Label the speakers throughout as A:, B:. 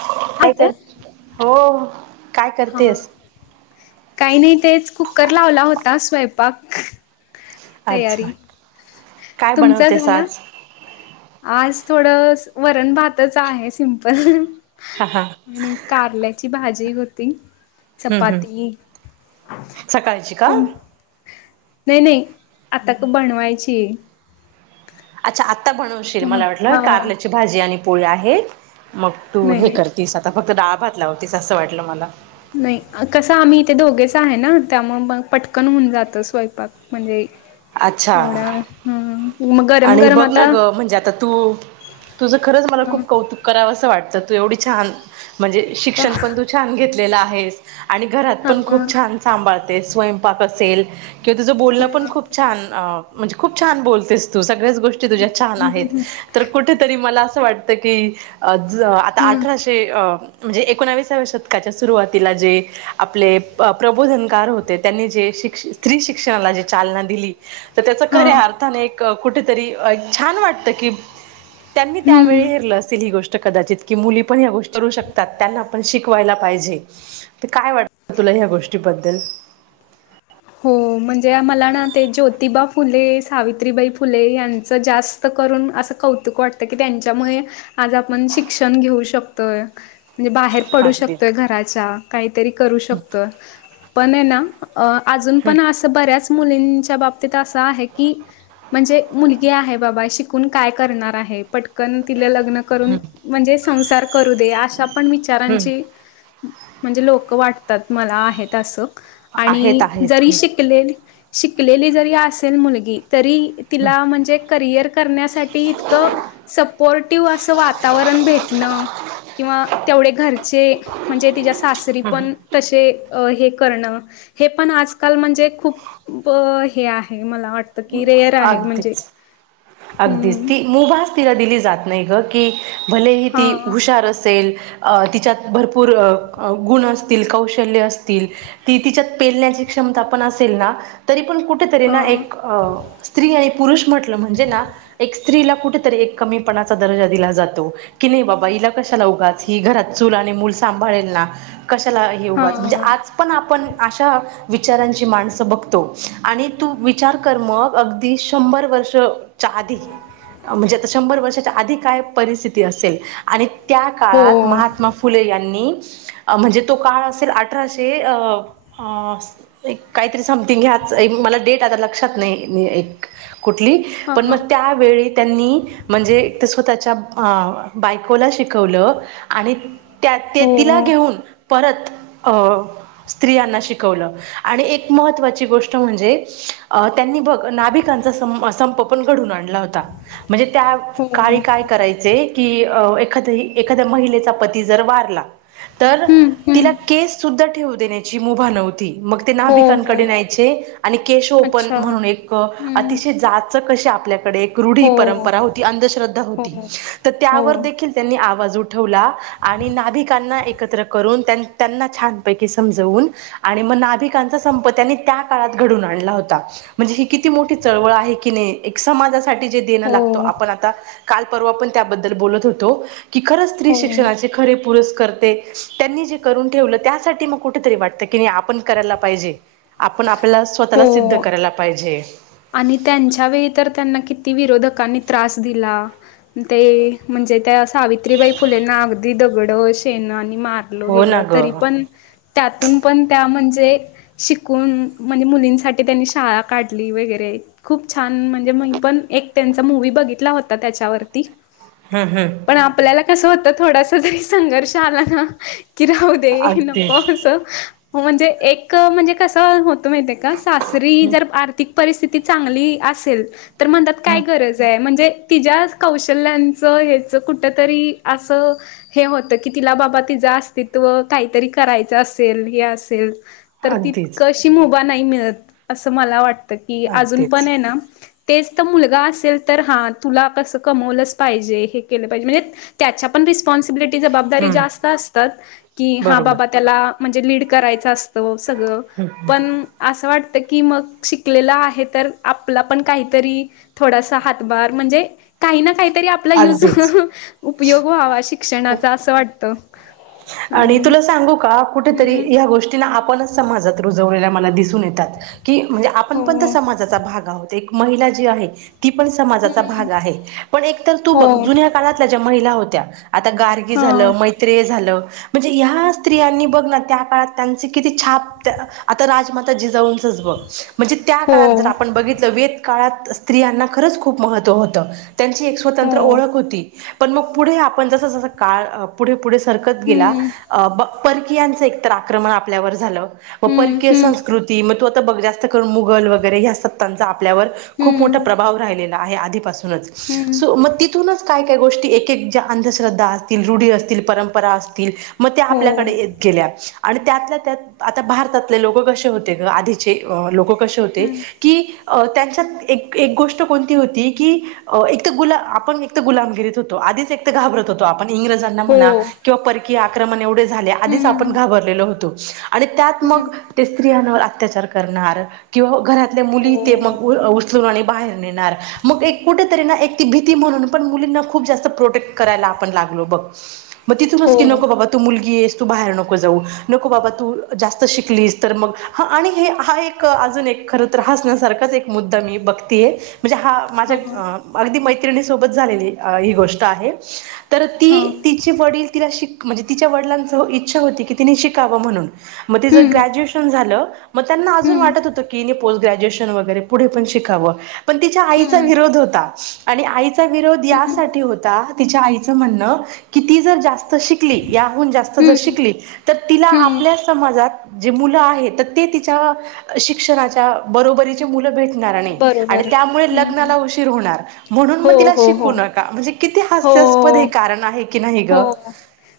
A: काय
B: हात
A: करते हो काय
B: हा
A: करतेस.
B: काही नाही तेच कुकर लावला होता स्वयंपाक
A: अच्छा
B: तयारी
A: काय
B: तुमचा
A: बनवतेस
B: झाला?
A: आज
B: आज थोडं वरण भातच आहे सिम्पल
A: हा हा हम्म
B: आणि कारल्याची भाजी. किती भाजी होती.
A: हम्म
B: चपाती
A: सकाळची का
B: तुम्ही नाही नाही आता का बनवायची ये.
A: अच्छा आत्ता बनवशील मला वाटलं
B: हा
A: कारल्याची भाजी आणि पोळी आहेत. मग तू
B: नाही
A: हे
B: नाही
A: करतीस आता फक्त डाळभात लावतीस असं वाटलं मला.
B: नाही कसं आम्ही इथे दोघेच आहे ना त्यामुळे मग पटकन होऊन जात स्वयंपाक म्हणजे
A: अच्छा
B: होना ह ह. मग गरम
A: आणि
B: गरम
A: बघ ना
B: आता
A: ग म्हणजे आता तू तुझं खरंच मला
B: ह
A: खूप कौतुक करावंस. वाटत तू एवढी छान म्हणजे
B: का
A: शिक्षण पण तू छान घेतलेलं आहेस. आणि घरात
B: हा
A: पण खूप छान सांभाळते स्वयंपाक असेल. किंवा तुझं बोलणं पण खूप छान अ म्हणजे खूप छान बोलतेस तू सग सगळ्याच गोष्टी तुझ्या छान आहेत. तर कुठेतरी मला असं वाटते की आता
B: हम
A: अठराशे अ म्हणजे एकोणाविसाव्या शतकाच्या सुरुवातीला जे आपले प्रबोधनकार होते त्यांनी जे शिक्ष स्त्री शिक्षणाला जे चालना दिली. तर त्याच खऱ्या
B: हां.
A: अर्थाने एक कुठेतरी एक छान वाटत की त्यांनी
B: हं.
A: त्यावेळी हरलं असेल ही गोष्ट कदाचित की मुली पण या गोष्टी करू शकतात. त्यांना पण शिकवायला पाहिजे त काय वाटत तुला गोष्टीबद्दल?
B: हो म्हणजे मला ना ते ज्योतिबा फुले सावित्रीबाई फुले यांचं जास्त करून असं कौतुक वाटतं की त्यांच्यामुळे आज आपण शिक्षण घेऊ शकतोय. म्हणजे बाहेर पडू
A: अगदी
B: शकतोय घराच्या काहीतरी करू शकतोय पण आहे ना अ अजून
A: हम्म
B: पण असं बऱ्याच मुली मुलींचा बाबतीत अस आहे की म्हणजे मुलगी आहेबाबा शिकून काय करणार आहे पट तिला लग्न करून
A: हम्म
B: म्हणजे संसार करू दे अशा पण
A: हम्म
B: विचारांची. म्हणजे लोक वाटतात मला आहेत असं.
A: आहेत
B: आणि
A: आहे.
B: जरी शिकलेल शिकलेली जरी असेल मुलगी तरी तिला म्हणजे करिअर करण्यासाठी इतकं सपोर्टिव्ह अस. वातावरण भेटणं. किंवा तेवढे घरचे म्हणजे तिच्या सासरी पण तसे हे करण हे पण आजकाल म्हणजे खूप हे आहे. मला वाटतं की रेअर आहे म्हणजे
A: अगदीच अगदीच
B: हम्म
A: ती मुभास तिला दिली जाते. नाही ग की भलेही ती
B: हां
A: हुशार असेल. अ तिच्यात भरपूर अ गुण असतील कौशल्य असतील ती तिच्यात पेलण्याची क्ष पंखा पण असेल न तरी ऑन कुठे तरी
B: हां
A: स्त्री आणि पुरुष म्हटलं म्हणजे ना एक स्त्रीला कुठेतरी एक कमीपणाचा दर्जा दिला जातो. की नाही बाबा तिला कशाला उगाच ही घरात चूल आणि मूल सांभाळेल. कशाला हे उगाचं म्हणजे
B: हां
A: आज पण आपण अशा विचारांची माणसं बघतो. आणि तू वी विचारकर्मक अगदी शंभर वर्ष च्या आधी म्हणजे आता शंभर वर्षाच्या आधी काय परिस्थिती असेल, आणि त्या
B: हो
A: काळात महात्मा फुले या नी म्हणजे तो काळ असेल अठराशे एक काहीतरी साम [unintelligible] मला डेट आता लक्षात नाही एक कुठली पण
B: हां
A: मग त्यावेळी त्यांनी म्हणजे स्वतःच्या अ बायकोला शिकवलं. आणि त्या ते
B: हो
A: तिला घेऊन परत अ स्त्रियांना शिकवलं आणि एक महत्त्वाची गोष्ट म्हणजे अ त्यांनी बघ नाभिकांचा संप पण घडून आणला होता. म्हणजे त्या काळी
B: हो
A: काय करायचे? कि अ एखाद्या एखाद्या महिलेचा पती जर वारला. तर
B: हम्म
A: तिला
B: हम्म
A: केस सुद्धा ठेवू देण्याची मुभा नव्हती. मग ते
B: हो हो
A: नाभिकांकडे न्यायचे आणि केश ओपन
B: अच्छा
A: म्हणून एक
B: हम्म
A: अतिशय जात. त कशी आपल्या कडे एक रूढी
B: हो
A: परंपरा होती, अंध्रधा
B: हो
A: होती,
B: हो
A: त त्यावर देखील त्यांनी आवाज उठ उठवला आणि नाभिकांना एकत्र करून त्या त्यांना छान पैकी समजून आणि मग नाभिकांचा संप त्यांनी त्या काळात घडून आणला होता. म्हणजे ही किती मोठी चळवळ आहे की नही एक समाजासाठी जे
B: हो
A: देणं लागतो
B: हो
A: आपण आता काल परवा पण त्याबद्दल बोलत होतो, की खरंच स्त्री शिक्षणाचे खरे पुरस करते त्यांनी जे करून ठेवलं त्यासाठी म कुठेतरी वाटतं कीनई आपण करायला पाईजे आपण आप ल्याला स्वताला सिद्ध
B: हो
A: पायजे.
B: आणि त्यांच्या वेळीतर त्यांना किती विरोधकांनी त्रास दिला. ते म्हंजे त्या सावित्रीबाई फुलेंना अगदी दगडं, शेणं आणि मारलं
A: हो ना
B: गेलं
A: ग
B: तरीपन त्यातून पन त्या मं जे शिकून म्हंजे मुलींसाठी त्यांनी शाळा काढली वेगेरे रे खूप छान म्हंजे मैपन एक त्यांचा मूवी बघितला होता त्याच्यावरती.
A: हम्म
B: पण
A: हम्म
B: आपल्याला कसं होतं थोडासा जरी संघर्ष आलाना. कि राहुदे
A: अगदीच
B: नको अस म्हंजे एकअ म्हंजे कस हो त म्हैतेका सासरी
A: हम्म
B: जर आर्थिक परिस्थिती चांगली असेल तर म्हनतात
A: हम्म
B: काय गरजाय म्हंजे तिज्याज कौशल्यांच हेंच कुटतरी असं हे होतकी तिला बाबा ते तिज अस्तित्व काहीतरी करायचं असेल हे असेल. तर ती
A: अगदीच
B: कशी मुभा नाही मिळत असं मला वाट तकी अजून पण
A: अगदीच
B: एना तेच त मुलगा असेल तर हां तुला कस कमवलंच पाहिजे हे केलं पाहिजे म्हंजे त्याच्या पण रिस पॉन्सिबिलिटी जबाबदारी
A: हम्म
B: जास्त असतात की
A: बरोबर
B: हांबाबा त्याला म्हंजे लीड करायच असतो. सगळ
A: हम्म
B: पन असं वाटतकी मग शिक लेल आहे तर आपला पण काहीतरी थोडासा हातभार म्हंजे काही ना काही तरी आपला युज
A: अगदीच
B: उपयोग व्हावा शिक्षणाचा असं वाटतं.
A: आणि
B: हम्म
A: तुला सांगू का कुठेतरी
B: हम्म
A: ह्या गोष्टीला आप पणच समाजात रुजवलेल्या मला दिसून येतात की म्हंजे
B: हो
A: आपणपण त्या समाजाचा भाग आहोत एक महिला जी आहे तीपन समाजाचा भाग आहे पण एकतर तू
B: हो
A: बघ जुन्या काळातल्या ज्या महिला होत्या आता गार्गी
B: हां
A: झालं मैत्रेय झालं. म्हंजे ह्या स्त्रियांनी बघना त्या काळात त्यांचे किती छाप त आता राजमाता जिजावूंच च्ब. म्हंजे त्या
B: हो
A: काळात जर आपण बघितलं वेद काळात स्त्रियांना खरंच खूप महत्त्व होतं. त्यांची एक
B: हो
A: स्वतंत्र ओळख होती पन मग पुढे आपण जस जस काळ अ पुढे पुढे सरक त गेला
B: हम्म
A: अ प परकीयांचे एकतर आक्रमण आपल्यावर झालं म
B: हम्म
A: परकीय
B: हम्म
A: संस्कृती मतू आता बघ जास्त करून मुघल वगैरे ह्या सत्तांचा आपल्यावर खूप मोठा
B: हम्म,
A: प्रभाव राहिलेला आहे आधीपासून
B: हम्म,
A: सो म तिथूनच काय काय गोष्टी एक एक ज्या अंधश्रद्धा असतील, रूढी असतील, परंपरा असतील मत्या
B: हो,
A: आपल्याकडे येत गेल्या. आणि त्यातल्या त्यात आता भारतातले लोकं कशे होते गं आधीचे अ लोक कशे होते
B: हं,
A: की, अ त्याच्यात एक एक गोष्ट कोनती होती की अ एकतर गुला आपण एक तर गुलामगिरीत होतो आधीच एकतर घाबरत होतो आप पण इंग्रजांना
B: हो,
A: म्हणा किंवा परकीय आक्रमण एवढे झाले आधीच आपण
B: हं,
A: घाबरलेलो होतो. आणि त्यात मग
B: हं,
A: ते स्त्रियांवर अत्याचार करणार किंवा घरात तल्या
B: हो,
A: मुली ते मग उ उचलून आणि बाहेर नेणार, मग एक कुठेतरीना एक ती भीती म्हणून पण मुलींना खूप जास्त प्रोटेक्ट करायला आपण लाग लो बग म तिथूनच
B: हो,
A: की नकोबाबा तू मुलगी येस तू बाहेर नको जाऊ, नको बाबा तू जास्त शिकलीस, तर मग हां आणि हे हा एक अ अजून एक खरंतर हासन्यासारखाच एक मुद्दा मी बघतीये. म्हंजे, हा माझ्याएक
B: हां,
A: अं अगदी मैत्रिणीसोबत झालेली अ ही गोष्ट आहे, तर ती
B: हां,
A: तिचे वडील तिला शिक म्हंजे तिच्या वडिलांचं इच्छा होती की तिने शिकावं म्हणून. म तिज
B: हं,
A: ग्रॅज्युएशन झालं म त्यांना अजून
B: हं,
A: वाटत होतकी हिने फुल ग्रॅज्युएशन वैगेरे पुढे पण शिकावं ति आईचा
B: हं,
A: विरोध होता आणि आई तीचा विरोध
B: हं,
A: यासाठी होता तिच्या आईचं म्हणणं तू जर जास्त शिकली शिकली याहून जास्त जर
B: हं,
A: शिकली तर तिला
B: हं,
A: आपल्या समाजात, जे मुलं आहेत, ते तिच्या शिक्षणाच्या बरोबरीचे मुलं भेट घराणे
B: बरोबर,
A: त्यामुळे
B: हं,
A: लग्नाला उशीर होणार म्हणून,
B: हो,
A: मग तिला
B: हो, हो,
A: शिकवू नका म्हणजे. किती हास्यास्पद हे
B: हो.
A: कारण आहे की नाही
B: हो
A: ग?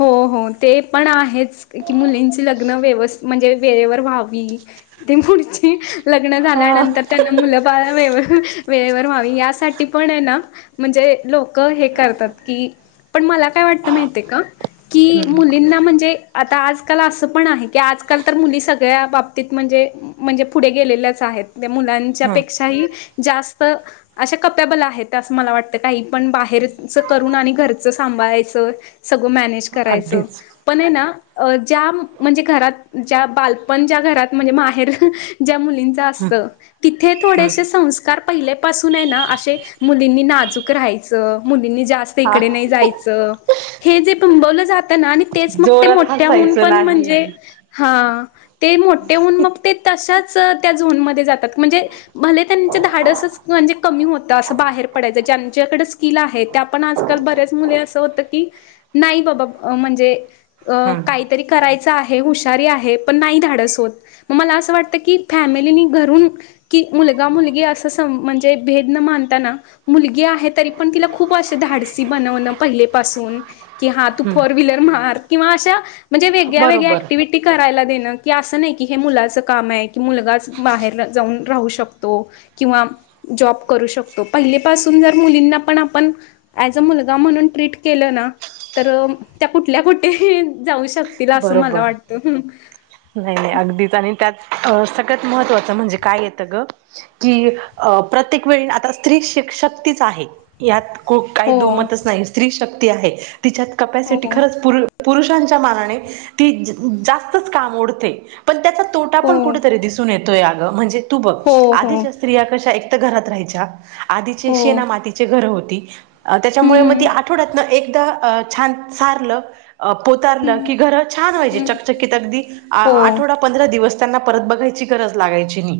B: हो हो ते पण आहेच की मुलींची लग्न व्यवस्थीत म्हणजे वेळेवर व्हावी. ती पुडची [unintelligible] लग्न
A: हा
B: झाल्यानंतर त्यांना मुलं बाळावे [unintelligible] वेळेवर व्हावी यासाठी पण आहे ना! म्हणजे लोक हे करतात की पण मला, काय वाटतं माहितय का! की
A: हम्म
B: मुलींना म्हणजे आता आजकाल असं पण आहे, की आजकाल तर मुली सगळ्या बाबतीत म्हणजे म्हणजे पुढे गेलेल्याच आहेत. मुलांच्या
A: हम्म
B: पेक्षाही जास्त, अशा कप्याबल आहेत असं मला वाटतं काही पण बाहेरचं करून आणि घरचं सांभाळायचं सगळं मॅनेज करायचं
A: अगदीच
B: पण आहे ना! ज्या म्हणजे घरात ज्या बालपणच्या्या घरात म्हणजे माहेर [unintelligible] [unintelligible] ज्या मु मुलींचं
A: हम्म
B: असत तिथे थोडे
A: हम्म
B: संस्कार पहिल्यापासून आहे ना, व असे संस्कार अस मुलींनी सुखी राहायचं मुलींनी जास्त
A: हा
B: इकडे नाही जायचं. ते जे तुबवल जात आणि तेच मग ते
A: जोरात
B: मोठ्याहुन
A: हसायचं
B: पण म्हणजे
A: नाही
B: हा ते मोठेहुन मग ते तशाच कस त्या झोन मध्ये जातात. म्हणजे, भले त्यांच धाडसच म्हणजे कमी होतं असं बाहेर पडायचं ज्यांच्याकडे स्किल आहे ते आपण आजकाल. बरयाच मुली अस होत की, नाही बाबा अ म्हणजेअ
A: हम्म
B: काहीतरी करायच. अस आहे हुशार आहे पण नाही धाडस होतं मला असं वाटतं की फॅमिली नि घरून की मुलगा मुलगी अस सम म्हणजे भेद न मानता ना मुलगी आहे तरी पण तिला खूप अस धाड रेसीपी बनवन पहिले पासुन. कि हा तू
A: हम्म
B: फोर व्हीलर मार किंवा अशा म्हणजे वेग्या वेगळ्या
A: बरोबर
B: ऍक्टिव्हटी करायला दे. की असं नाही की हे मुलाच काम आहे, की मुलगाच बाहेर जाऊन राहू शकतो किंवा जॉब करू शकतो, पहिलीपासून जर मुलींना पण आपण पण ऐज मुलगा म्हणून ट्रीट केलं ना तर त्या कुठल्या कुठे ही जाऊ श
A: बरोबर! नाही नाही अगदीच आणि त्याच अ सगळ्यात महत्त्वाचं म्हणजे काय येतं ग की प्रत्येक वेळी आता स्त्री शिक शक्तीच आहे यात खुप काही
B: हो
A: दोमतच नाही स्त्री शक्ती आहे तिच्यात
B: हो
A: कपॅसिटी खरंच पुरु पुरुषांच्या मानाने. ती जास्तच काम ओडते पण त्याचा तोटा
B: हो
A: पण कुठेतरी दिसून येत बतोय आग म्हणजे तू बघ
B: हो हो
A: आधीच्या स्त्रिया कशा एक तर घरात राहायच्या आधीचे
B: हो
A: शेना मातीचे घर होती अ त्याच्यामुळे मग ती
B: हम्म
A: आठवड्यातन एकदा छान सार पोतारल की
B: हम्म
A: घर छान व्हायची
B: हम्म
A: चकचकीत अगदी आ
B: हो
A: आठवडा पंधरा दिवस त्यांना परत बघायची गरज लागायची ती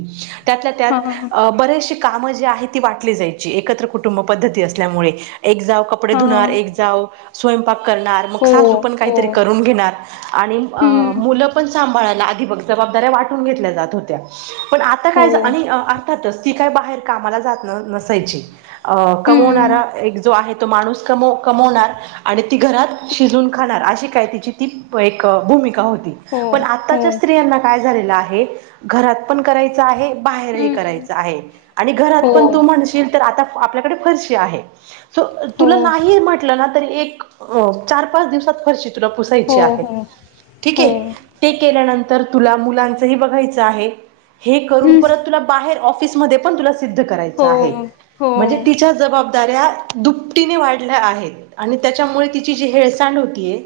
A: त्यातल्या
B: हा
A: त्यात अ बरेचशे काम जे आहे ती वाटली जायची एकत्र कुटुंब पद्धती असल्यामुळे एक जाऊ कपडे
B: हा
A: धुणार एक जाऊ स्वयंपाक करणार मग
B: हो
A: सासू पण
B: हो
A: काहीतरी करून घ े घेणार आणि अ
B: हम्म
A: मुलं पण संभाळायला आधी बघ जबाबदाऱ्या वाटून घेतल्या जात होत्या पण आता
B: हो
A: काय आणि अर्थातच ती काय बाहेर कामाला जात न नसायची अ कमवणारा
B: हम्म
A: एक जो आहे तो माणूस कमवणार आणि ती घरात
B: हम्म
A: शिजून खणार अशी काय तिची ती प एक अ भुमिका होती
B: हो
A: पण
B: हो
A: आताच्या स्त्रियांना काय झालय ते तर आहे घरात पण करायचा आहे बाहेरही
B: हम्म
A: करायच आहे आणि घरात
B: हो
A: पण तू म्हणशील तर आता आपल्याकडे फरशी आहे तो
B: हो
A: तुला नाही म्हटलं ना तरी एक अ चार पाच दिवसात फरशी तुला
B: हो
A: पुसायची आहे
B: हो
A: ठीक
B: हो
A: आहे ते केल्यानंतर तर तुला मुलांचही बघायचं आहे हे करून
B: हम्म
A: परत तुला बाहेर ऑफिसमध्ये पण तुला सिद्ध करायचा
B: हो
A: आहे म्हणजे
B: हो
A: तिच्या जबाबदाऱ्या दुप्टीने वाढल्या आहेत आणि त्याच्यामुळे तिची जी हेळसांड होतीय